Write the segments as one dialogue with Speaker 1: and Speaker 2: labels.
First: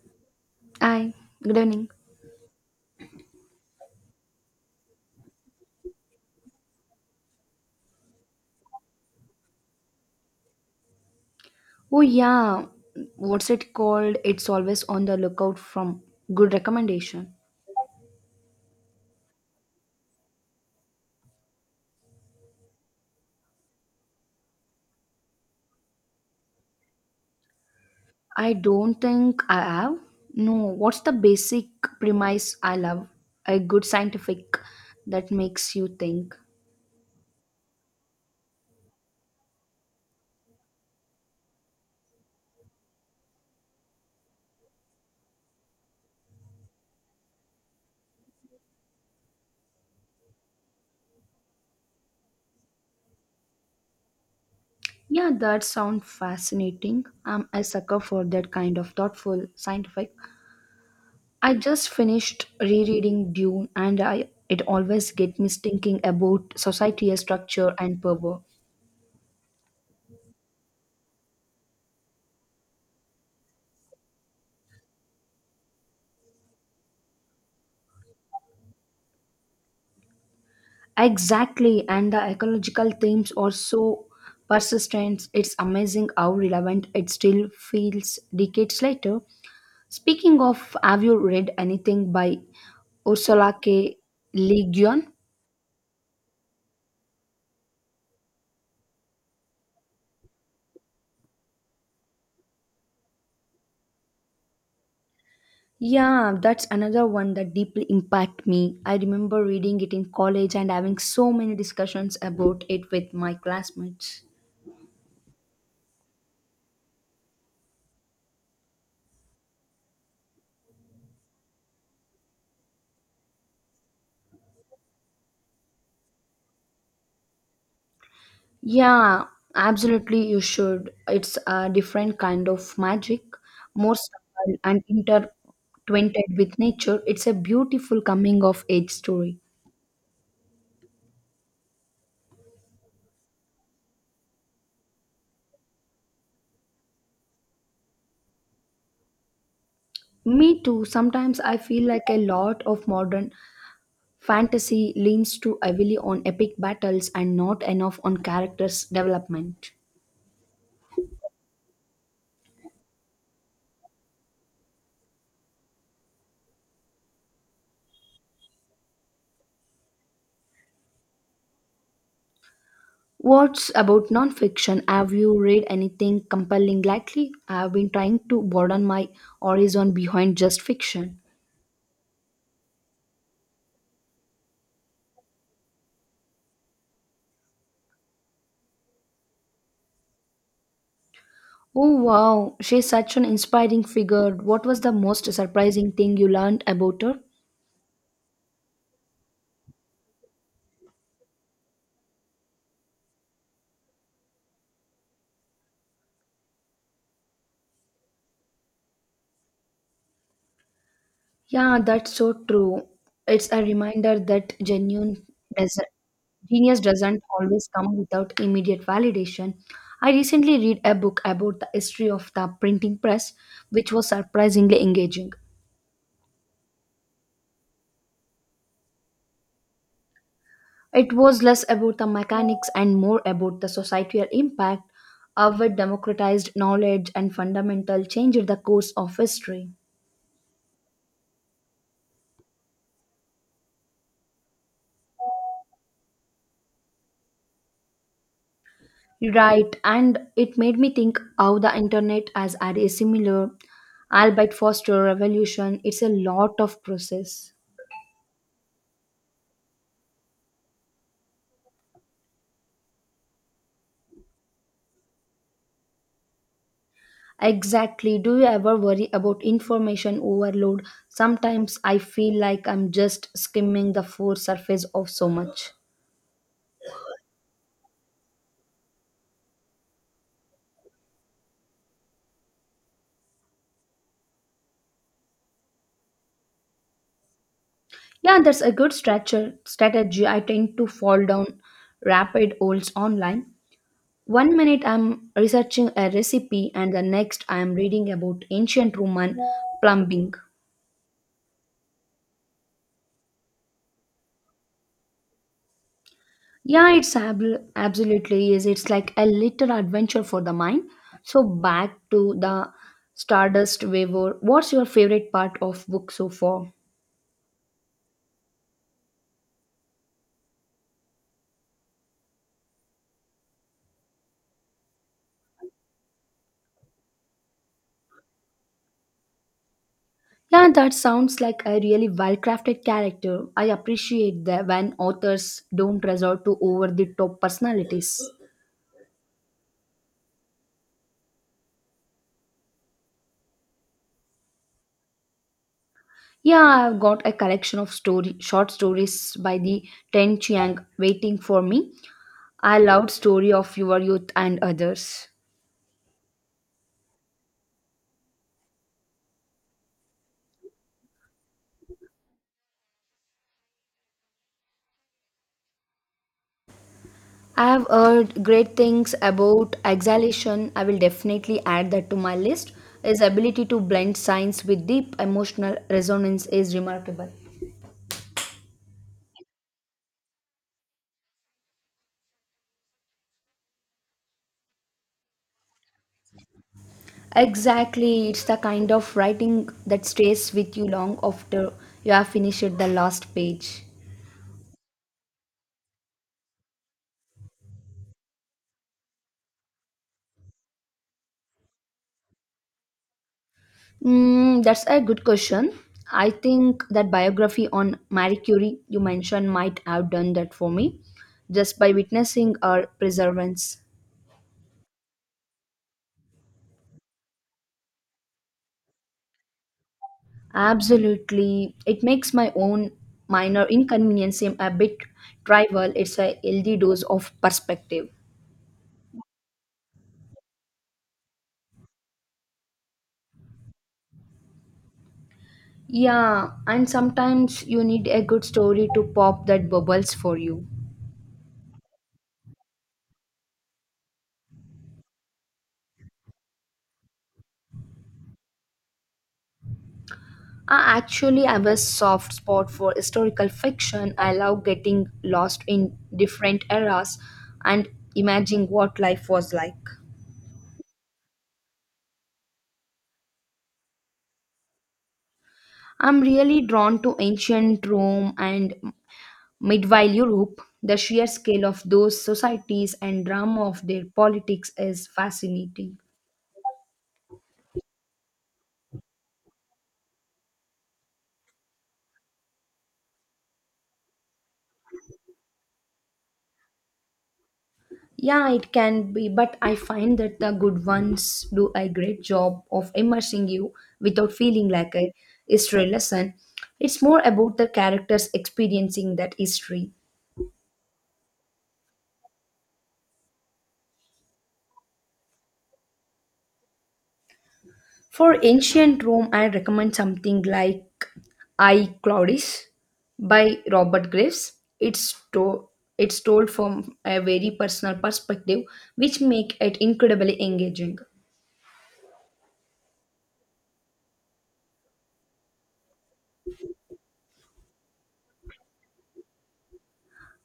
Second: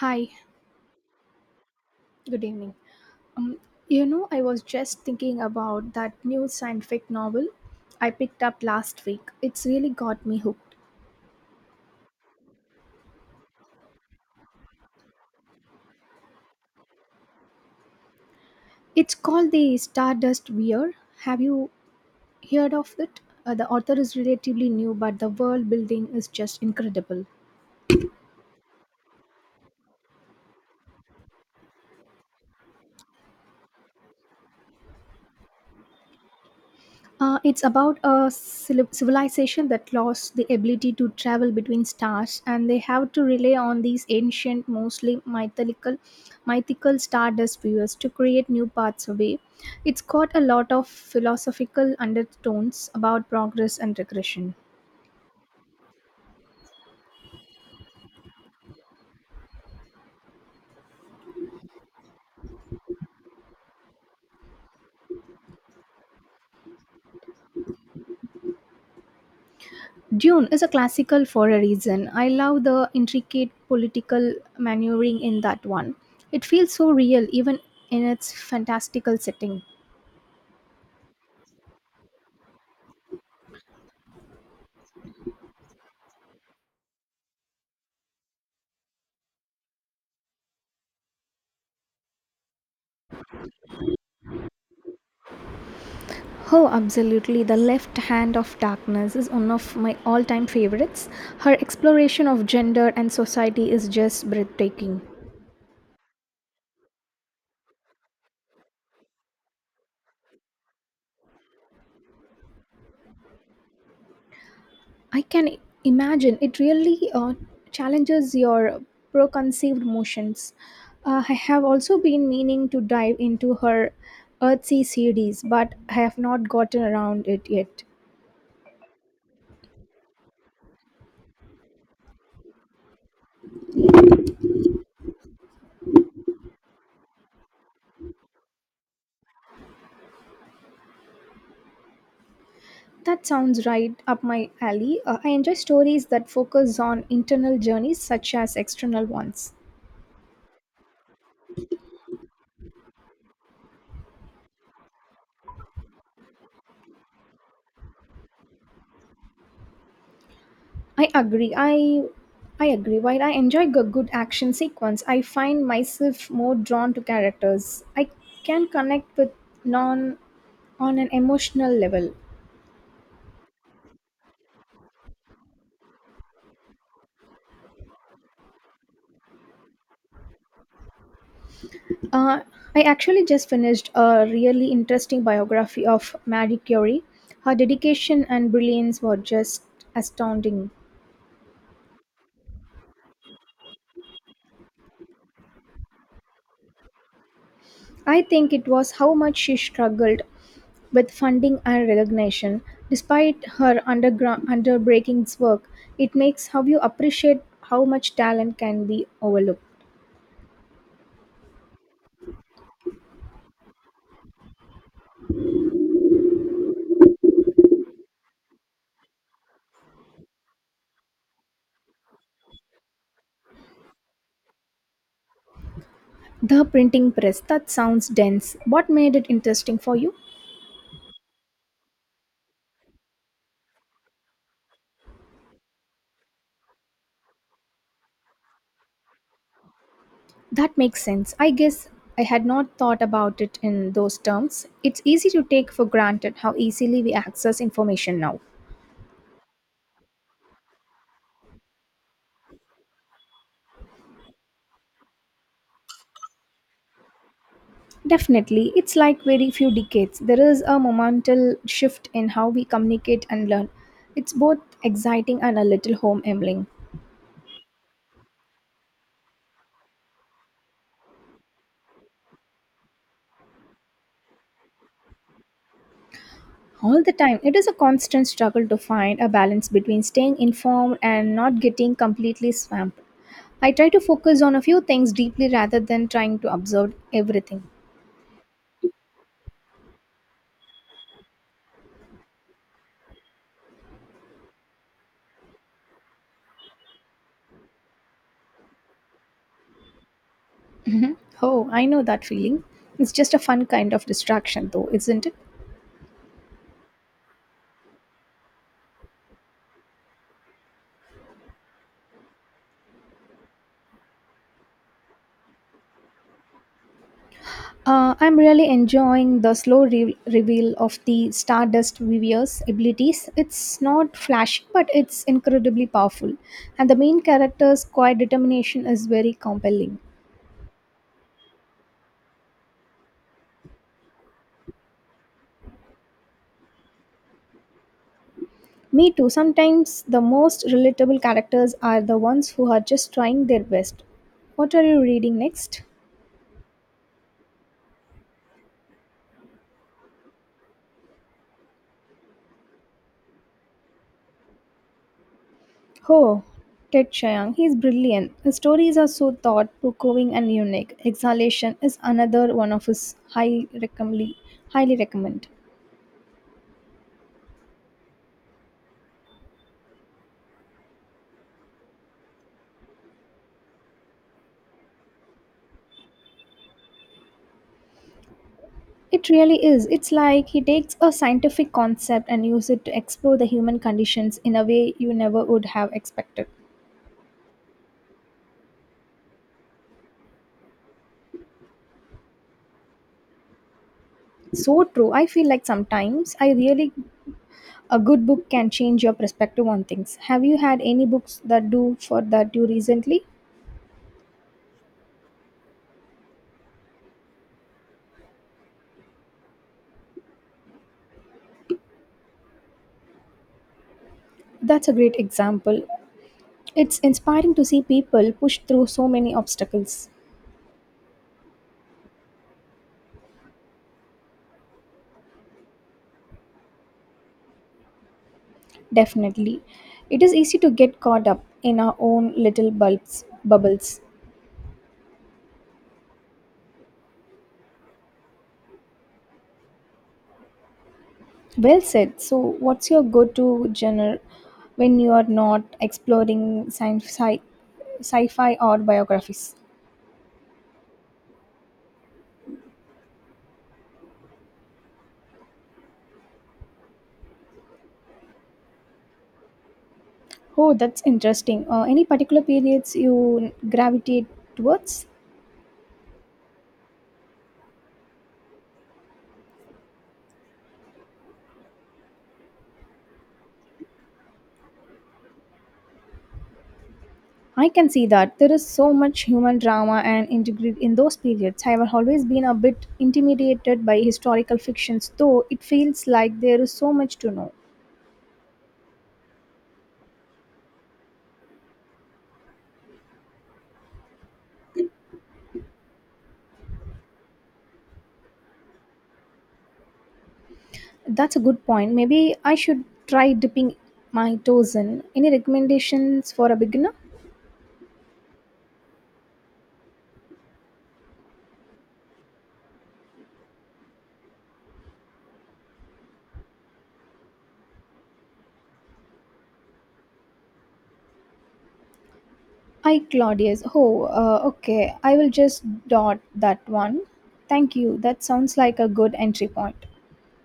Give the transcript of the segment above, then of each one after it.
Speaker 1: Hi,
Speaker 2: Hi, good evening.
Speaker 1: good evening. Um, you know, I was just thinking about that new scientific novel I picked up last week. It's really got me hooked.
Speaker 2: Oh yeah, what's it called? It's always on the lookout from good recommendation.
Speaker 1: It's called The Stardust Weir. Have you heard of it? The author is relatively new, but the world building is just incredible.
Speaker 2: I don't think I have. No, what's the basic premise I love? A good scientific that makes you think.
Speaker 1: It's about a civilization that lost the ability to travel between stars, and they have to rely on these ancient, mostly mythical stardust viewers to create new paths away. It's got a lot of philosophical undertones about progress and regression.
Speaker 2: Yeah, that sounds fascinating. I'm a sucker for that kind of thoughtful scientific. I just finished rereading Dune, and i it always get me thinking about societal structure and power.
Speaker 1: Dune is a classical for a reason. I love the intricate political maneuvering in that one. It feels so real, even in its fantastical setting.
Speaker 2: Exactly, and the ecological themes are so persistent. It's amazing how relevant it still feels decades later. Speaking of, have you read anything by Ursula K. Le Guin?
Speaker 1: Oh, absolutely. The Left Hand of Darkness is one of my all time favorites. Her exploration of gender and society is just breathtaking.
Speaker 2: Yeah, that's another one that deeply impacted me. I remember reading it in college and having so many discussions about it with my classmates.
Speaker 1: I can imagine it really challenges your preconceived motions. I have also been meaning to dive into her Earthsea series, but I have not gotten around it yet.
Speaker 2: Yeah, absolutely. You should. It's a different kind of magic, more subtle and intertwined with nature. It's a beautiful coming of age story.
Speaker 1: That sounds right up my alley. I enjoy stories that focus on internal journeys such as external ones.
Speaker 2: Me too. Sometimes I feel like a lot of modern fantasy leans too heavily on epic battles and not enough on characters' development.
Speaker 1: I agree. I I agree. While I enjoy a good action sequence, I find myself more drawn to characters. I can connect with non on an emotional level.
Speaker 2: What's about nonfiction? Have you read anything compelling lately? I've been trying to broaden my horizon behind just fiction.
Speaker 1: Uh, I actually just finished a really interesting biography of Marie Curie. Her dedication and brilliance were just astounding.
Speaker 2: Oh wow, she's such an inspiring figure. What was the most surprising thing you learned about her?
Speaker 1: I think it was how much she struggled with funding and recognition. Despite her underground underbreakings work, it makes how you appreciate how much talent can be overlooked.
Speaker 2: Yeah, that's so true. It's a reminder that genuine does genius doesn't always come without immediate validation. I recently read a book about the history of the printing press, which was surprisingly engaging.
Speaker 1: The printing press, that sounds dense. What made it interesting for you?
Speaker 2: It was less about the mechanics and more about the societal impact of it democratized knowledge and fundamental change in the course of history.
Speaker 1: That makes sense. I guess I had not thought about it in those terms. It's easy to take for granted how easily we access information now.
Speaker 2: Right, and it made me think how the internet has had a similar, albeit faster, revolution. It's a lot of process.
Speaker 1: Definitely, it's like very few decades. There is a monumental shift in how we communicate and learn. It's both exciting and a little home humbling.
Speaker 2: Exactly. Do you ever worry about information overload? Sometimes I feel like I'm just skimming the full surface of so much.
Speaker 1: All the time, it is a constant struggle to find a balance between staying informed and not getting completely swamped. I try to focus on a few things deeply rather than trying to absorb everything.
Speaker 2: Yeah, that's a good strategy. I tend to fall down rapid holes online. One minute I'm researching a recipe, and the next I'm reading about ancient Roman plumbing.
Speaker 1: Mhm. Oh, I know that feeling. It's just a fun kind of distraction, though, isn't it?
Speaker 2: Yeah, absolutely is. It's like a little adventure for the mind. So back to the Stardust Waver. What's your favorite part of book so far?
Speaker 1: I'm really enjoying the slow reveal of the Stardust Vivier's abilities. It's not flashy, but it's incredibly powerful. And the main character's quiet determination is very compelling.
Speaker 2: Yeah, that sounds like a really well-crafted character. I appreciate that when authors don't resort to over-the-top personalities.
Speaker 1: Me too. Sometimes the most relatable characters are the ones who are just trying their best. What are you reading next?
Speaker 2: Yeah, I've got a collection of story short stories by the Ten Chiang waiting for me. I loved Story of Your Youth and others.
Speaker 1: Oh, Ted Chiang. He's brilliant. His stories are so thought provoking and unique. Exhalation is another one of his highly recommend. Highly recommend.
Speaker 2: I have heard great things about exhalation. I will definitely add that to my list. His ability to blend science with deep emotional resonance is remarkable.
Speaker 1: It really is. It's like he takes a scientific concept and use it to explore the human conditions in a way you never would have expected.
Speaker 2: Exactly, it's the kind of writing that stays with you long after you have finished the last page.
Speaker 1: So true. I feel like sometimes I really a good book can change your perspective on things. Have you had any books that do for that you recently?
Speaker 2: That's a good question. I think that biography on Marie Curie you mentioned might have done that for me just by witnessing her perseverance.
Speaker 1: That's a great example. It's inspiring to see people push through so many obstacles.
Speaker 2: Absolutely. It makes my own minor inconvenience seem a bit trivial. It's a healthy dose of perspective.
Speaker 1: Definitely. It is easy to get caught up in our own little bulbs bubbles.
Speaker 2: Yeah, and sometimes you need a good story to pop that bubbles for you.
Speaker 1: Well said. So, what's your go to genre when you are not exploring sci fi or biographies?
Speaker 2: I actually have a soft spot for historical fiction. I love getting lost in different eras and imagining what life was like.
Speaker 1: Oh, that's interesting. Any particular periods you gravitate towards?
Speaker 2: I'm really drawn to ancient Rome and Meanwhile, Europe, the sheer scale of those societies and drama of their politics is fascinating.
Speaker 1: I can see that. There is so much human drama and intrigue in those periods. I have always been a bit intimidated by historical fictions, though it feels like there is so much to know.
Speaker 2: Yeah, it can be, but I find that the good ones do a great job of immersing you without feeling like a history lesson. It's more about the characters experiencing that history.
Speaker 1: That's a good point. Maybe I should try dipping my toes in. Any recommendations for a beginner?
Speaker 2: For ancient Rome, I recommend something like I Claudius by Robert Graves. It's to- it's told from a very personal perspective, which make it incredibly engaging.
Speaker 1: Hi, Claudius. Oh, okay. I will just dot that one. Thank you. That sounds like a good entry point.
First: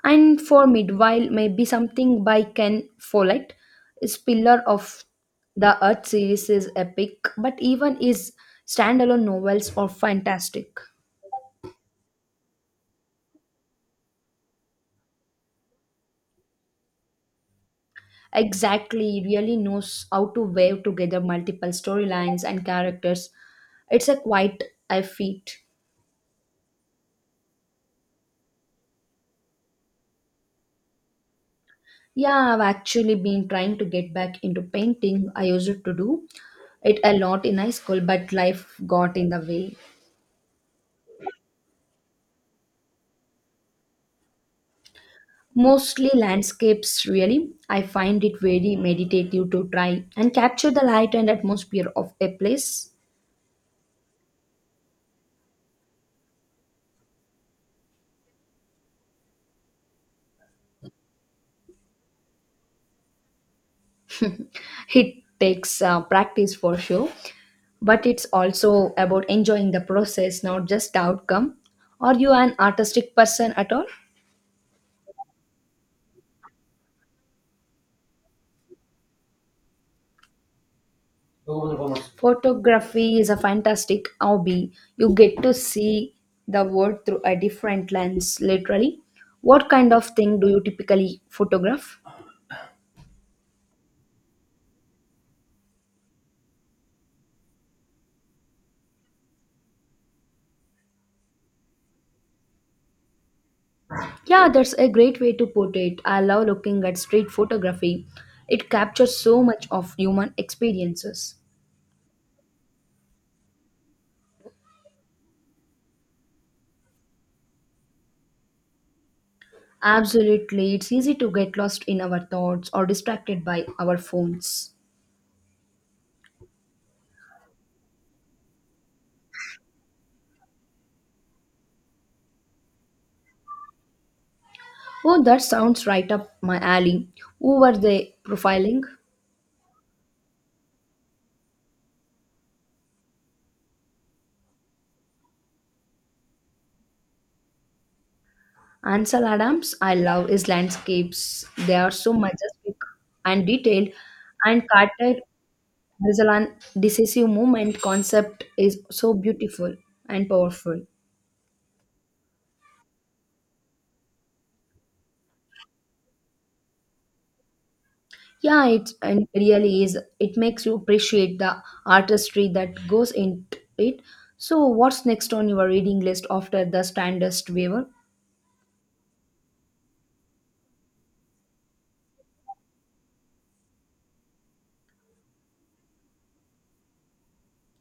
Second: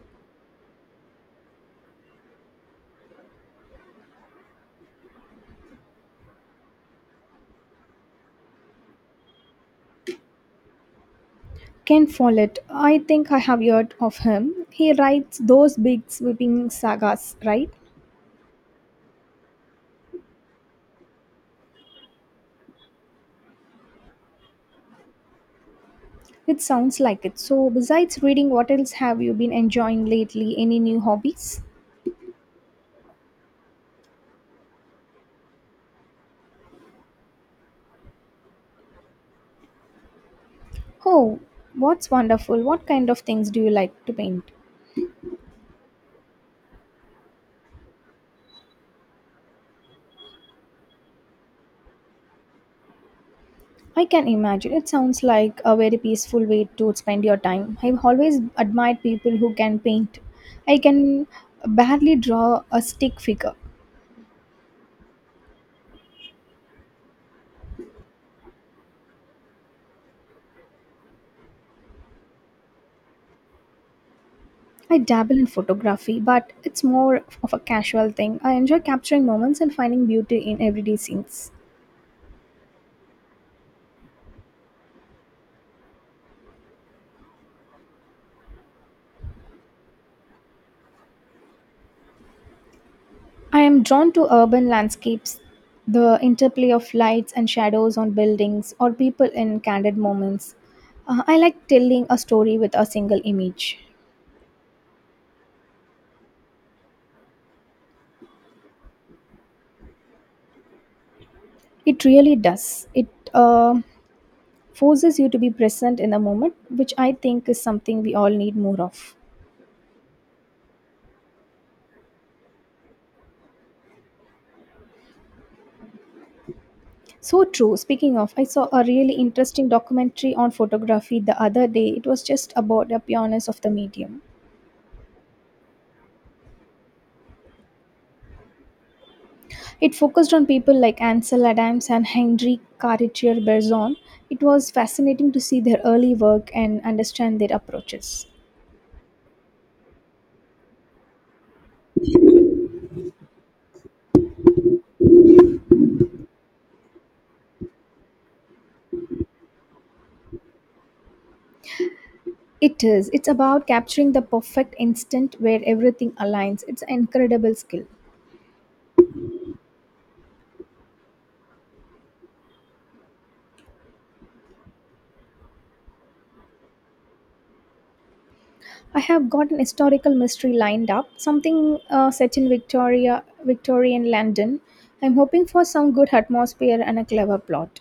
Speaker 2: And for midwife, maybe something by Ken Follett. His Pillar of the Earth series is epic, but even his standalone novels are fantastic.
Speaker 1: Ken Follett. I think I have heard of him. He writes those big sweeping sagas, right?
Speaker 2: Exactly, really knows how to weave together multiple storylines and characters. It's a quite a feat.
Speaker 1: It sounds like it. So, besides reading, what else have you been enjoying lately? Any new hobbies?
Speaker 2: Yeah, I've actually been trying to get back into painting. I used to do it a lot in high school, but life got in the way.
Speaker 1: Oh, what's wonderful. What kind of things do you like to paint?
Speaker 2: Mostly landscapes, really. I find it very meditative to try and capture the light and atmosphere of a place.
Speaker 1: I can imagine. It sounds like a very peaceful way to spend your time. I've always admired people who can paint. I can barely draw a stick figure.
Speaker 2: It takes practice for sure, but it's also about enjoying the process, not just the outcome. Are you an artistic person at all?
Speaker 1: I dabble in photography, but it's more of a casual thing. I enjoy capturing moments and finding beauty in everyday scenes.
Speaker 2: Photography is a fantastic hobby. You get to see the world through a different lens, literally. What kind of thing do you typically photograph?
Speaker 1: I am drawn to urban landscapes, the interplay of lights and shadows on buildings, or people in candid moments. I like telling a story with a single image.
Speaker 2: Yeah, that's a great way to put it. I love looking at street photography. It captures so much of human experiences.
Speaker 1: It really does. It uh, forces you to be present in the moment, which I think is something we all need more of.
Speaker 2: Absolutely, it's easy to get lost in our thoughts or distracted by our phones.
Speaker 1: So true. Speaking of, I saw a really interesting documentary on photography the other day. It was just about the pureness of the medium.
Speaker 2: Oh, that sounds right up my alley. Who were they profiling?
Speaker 1: It focused on people like Ansel Adams and Henri Cartier Bresson. It was fascinating to see their early work and understand their approaches.
Speaker 2: Ansel Adams, I love his landscapes. They are so majestic and detailed. And Carter Breslan decisive movement concept is so beautiful and powerful.
Speaker 1: It is. It's about capturing the perfect instant where everything aligns. It's an incredible skill.
Speaker 2: Yeah, it and really is. It makes you appreciate the artistry that goes into it. So, what's next on your reading list after the Standest Weaver?
Speaker 1: I have got an historical mystery lined up, something set in Victorian London. I'm hoping for some good atmosphere and a clever plot.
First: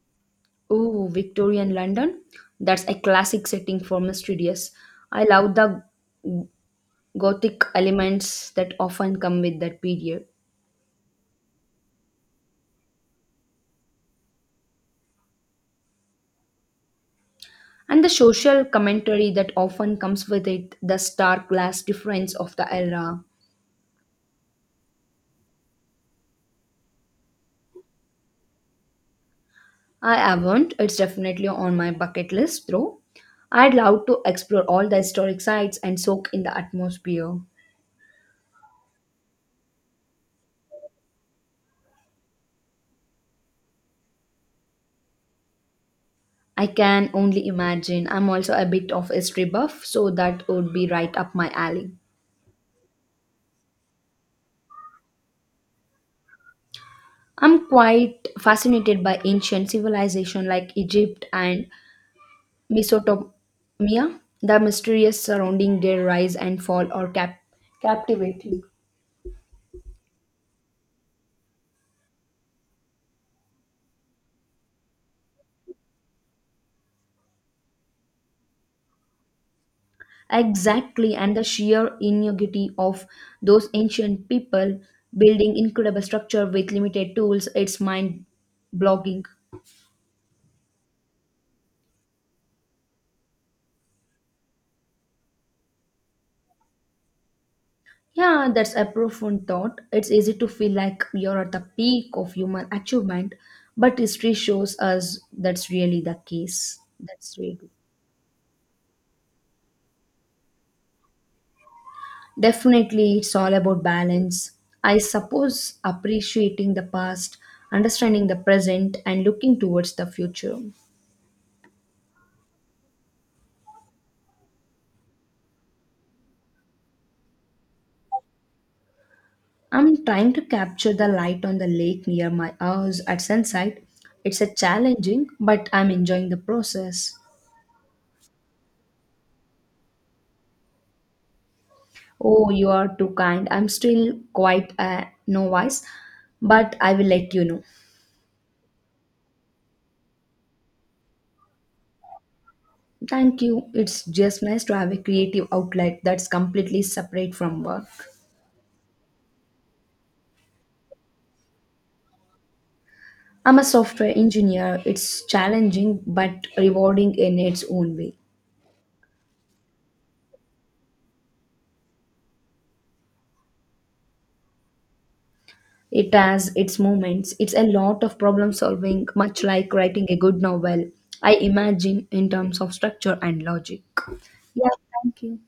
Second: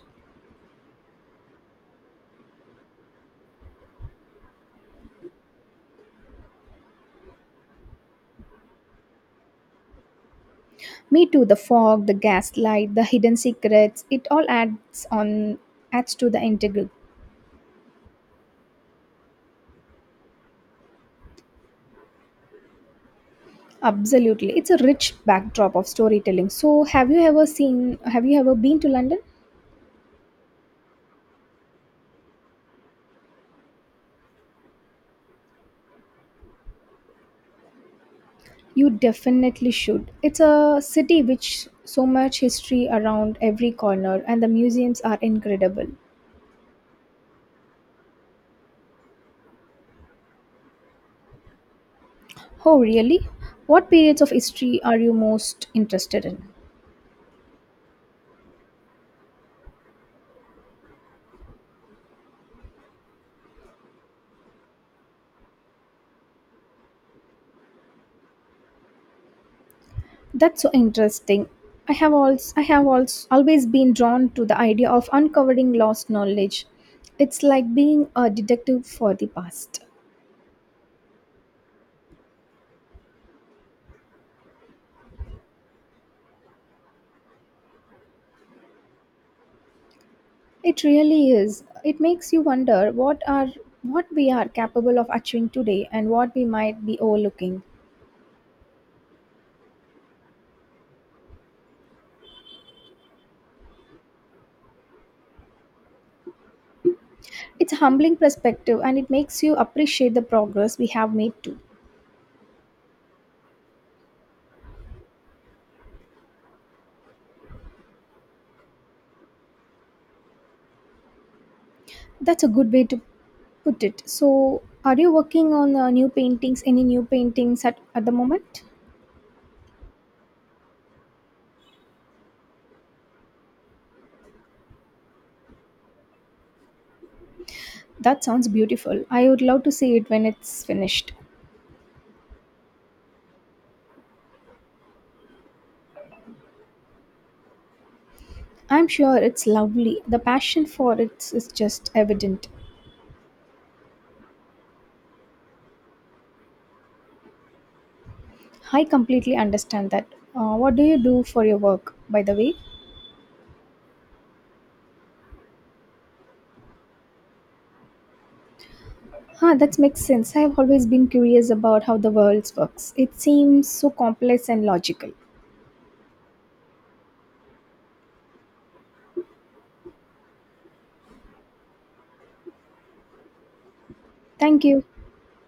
Speaker 2: Oh, Victorian London. That's a classic setting for mysterious. I love the gothic elements that often come with that period.
Speaker 1: Me too. The fog, the gaslight, the hidden secrets. It all adds to the integral.
Speaker 2: And the social commentary that often comes with it, the stark glass difference of the era.
Speaker 1: Absolutely, it's a rich backdrop of storytelling. So, have you ever seen? Have you ever been to London?
Speaker 2: I haven't. It's definitely on my bucket list, though. I'd love to explore all the historic sites and soak in the atmosphere.
Speaker 1: You definitely should. It's a city which so much history around every corner, and the museums are incredible.
Speaker 2: I can only imagine. I'm also a bit of history buff, so that would be right up my alley.
Speaker 1: Oh, really? What periods of history are you most interested in?
Speaker 2: I'm quite fascinated by ancient civilization like Egypt and Mesopotamia. The mysteries surrounding their rise and fall are captivating.
Speaker 1: That's so interesting. I have also always been drawn to the idea of uncovering lost knowledge. It's like being a detective for the past.
Speaker 2: Exactly, and the sheer ingenuity of those ancient people building incredible structure with limited tools, it's mind blogging.
Speaker 1: It really is. It makes you wonder what we are capable of achieving today and what we might be overlooking.
Speaker 2: Yeah, that's a profound thought. It's easy to feel like you're at the peak of human achievement, but history shows us that's really the case. That's really.
Speaker 1: It's a humbling perspective and it makes you appreciate the progress we have made too.
Speaker 2: Definitely, it's all about balance. I suppose appreciating the past, understanding the present, and looking towards the future.
Speaker 1: That's a good way to put it. So, are you working on new paintings? Any new paintings at the moment?
Speaker 2: I'm trying to capture the light on the lake near my house at sunset. It's a challenging, but I'm enjoying the process.
Speaker 1: That sounds beautiful. I would love to see it when it's finished.
Speaker 2: Oh, you are too kind. I'm still quite a novice, but I will let you know.
Speaker 1: I'm sure it's lovely. The passion for it is just evident.
Speaker 2: Thank you. It's just nice to have a creative outlet that's completely separate from work.
Speaker 1: I completely understand that. What do you do for your work, by the way?
Speaker 2: I'm a software engineer. It's challenging but rewarding in its own way.
Speaker 1: Huh, that makes sense. I've always been curious about how the world works. It seems so complex and logical.
Speaker 2: It has its moments. It's a lot of problem solving, much like writing a good novel. I imagine in terms of structure and logic.
Speaker 1: Thank
Speaker 2: Yeah,
Speaker 1: you.
Speaker 2: thank you.